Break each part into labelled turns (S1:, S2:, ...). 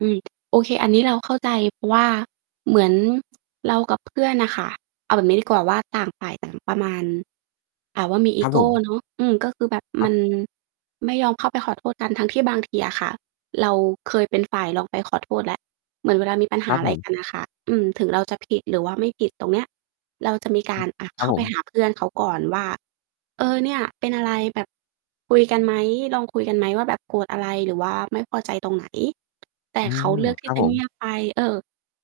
S1: อืม โอเค อันนี้เราเข้าใจ เพราะว่าเหมือนเรากับเพื่อนน่ะค่ะ เอาแบบนี้ดีกว่าว่า ต่างฝ่ายต่างประมาณ อ่า ว่ามีอ
S2: ค
S1: ี
S2: รับ
S1: โก
S2: ผม
S1: เนาะ อืม ก็คือแบบ
S2: ค
S1: ม
S2: ร
S1: ั
S2: ับ
S1: นไม่ยอมเข้าไปขอโทษกัน ทั้งที่บางทีอะค่ะ เราเคยเป็นฝ่ายลองไปขอโทษแล้ว เหมือนเวลามีปัญห
S2: ค
S1: า
S2: รับ
S1: อะไ
S2: ผ
S1: รก
S2: ม
S1: ันน่ะค่ะ อืม ถึงเราจะผิดหรือว่าไม่ผิดตรงเนี้ย เราจะมีก
S2: ฮ
S1: า
S2: ึ
S1: ร อะ
S2: ค
S1: เ
S2: ร
S1: ข
S2: ั
S1: ้
S2: บ
S1: า
S2: ผ
S1: ไป
S2: ม
S1: หาเพื่อนเขาก่อนว่า เออ เนี่ยเป็นอะไร? แบบ คุยกันไหม? ลองคุยกันไหมว่าแบบโกรธอะไรหรือว่าไม่พอใจตรงไหน? แต่
S2: อื
S1: เขา
S2: ม
S1: เลือกท
S2: ค
S1: ี
S2: ร
S1: ่
S2: ับ
S1: จะ
S2: ผ
S1: เง
S2: ม
S1: ียบไป เออ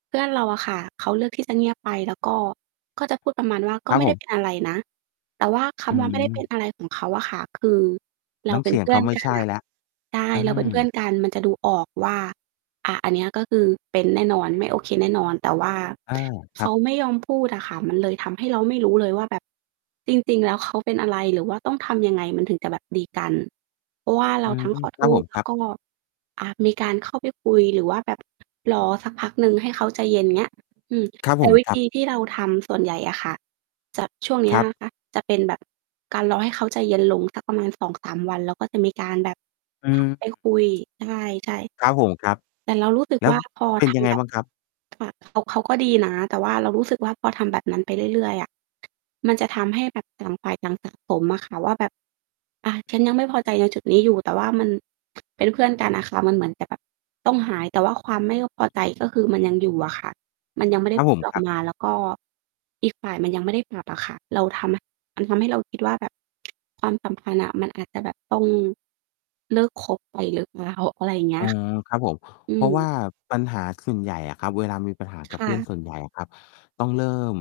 S1: เพื่อนเราอะค่ะ เขาเลือกที่ จะเงียบไป แล้วก็ ก็จะพูดประมาณว่า "ก
S2: ค
S1: ็
S2: รับ
S1: ไม่
S2: ผ
S1: ได้
S2: ม
S1: เป็นอะไรนะ" แต่ว่า ค
S2: อื
S1: ำว่า ไม่ได้เป็น
S2: ม
S1: อะไรของเขาอะค่ะ คือเรา
S2: น้
S1: เ
S2: ำ
S1: ป็
S2: เส
S1: น
S2: ีย
S1: เพ
S2: ง
S1: ื
S2: เ
S1: ่
S2: ข
S1: อ
S2: า
S1: น
S2: ไม่
S1: กั
S2: ใช
S1: น
S2: ่
S1: อะ
S2: แล้ว
S1: ใช่
S2: อื
S1: เราเป็นเพื่
S2: ม
S1: อนกันมันจะดูออกว่า อา อันเนี้ยก็คือ เป็นแน่นอน ไม่โอเคแน่นอน แต่ว่า
S2: อา ค
S1: เ
S2: ร
S1: ข
S2: ับ
S1: าไม่ยอมพูดอะค่ะ มันเลยทำให้เราไม่รู้เลยว่าแบบ จริง ๆ แล้วเขาเป็นอะไรหรือว่าต้องทำยังไง มันถึงจะแบบดีกัน เพราะว่า
S2: อ
S1: เร
S2: ื
S1: าท
S2: ม
S1: ั้งขอ
S2: ค
S1: โ
S2: ร
S1: ท
S2: ับผ
S1: ษ
S2: ม
S1: แ
S2: ค
S1: ล้
S2: ร
S1: ว
S2: ับ
S1: ก็ อา มีการเข้าไปคุยหรือว่าแบบ รอสักพักหนึ่งให้เขาใจเย็น เงี้ย อืม
S2: ครับ
S1: แต
S2: ผ
S1: ่
S2: ม
S1: วิ
S2: ค
S1: ธ
S2: รับ
S1: ีที่เราทำส่วนใหญ่อะค่ะ จะ ช่วงเนี้
S2: ค
S1: ย
S2: รับ
S1: นะคะ จะเป็นแบบการรอให้เขาใจเย็นลงสักประมาณ 2-3 วัน แล้วก็จะมีการแบบ
S2: อืม
S1: ไปคุย ใช่
S2: ครับผม ครับ
S1: ๆ แต่เรารู้สึก
S2: แล้
S1: ว
S2: ว
S1: ่า พอ
S2: เป็
S1: ท
S2: นยังไ
S1: ำ
S2: ง
S1: แบบ
S2: บ้างครับ?
S1: ค่ะ เขา เขาก็ดีนะ แต่ว่าเรารู้สึกว่า พอทำแบบนั้นไปเรื่อย ๆ อะ มันจะทำให้แบบต่างฝ่ายต่าง สะ สมอะค่ะว่าแบบ อา ฉันยังไม่พอใจ
S2: เออ
S1: ในจุดนี้อยู่ แต่ว่ามัน เป็นเพื่อนกันอะค่ะ มันเหมือน จะแบบ ต้องหาย แต่ว่าความไม่พอใจ ก็คือมันยังอยู่อะค่ะ มันยังไม่ได
S2: ค
S1: ้
S2: รับ
S1: พ
S2: ผ
S1: ู
S2: ม
S1: ดอ
S2: ค
S1: อ
S2: ร
S1: ก
S2: ับ
S1: มา แล้วก็อีกฝ่ายมันยังไม่ได้ปรับอะค่ะ เราทำ มันทำให้เราคิดว่าแบบ ความสัมพันธ์อะมันอาจจะแบบต้อง เลิกคบไปหรือเปล่า? อะไรอย่างเงี้
S2: อ๋
S1: ย
S2: อ
S1: ค
S2: ครับผม
S1: อื
S2: เพราะว่
S1: ม
S2: าปัญหาส่วนใหญ่อะครับ เวลามีปัญหา
S1: ค
S2: กับ
S1: ่
S2: เพื่อน
S1: ะ
S2: ส่วนใหญ่อะครับ ต้องเริ่ม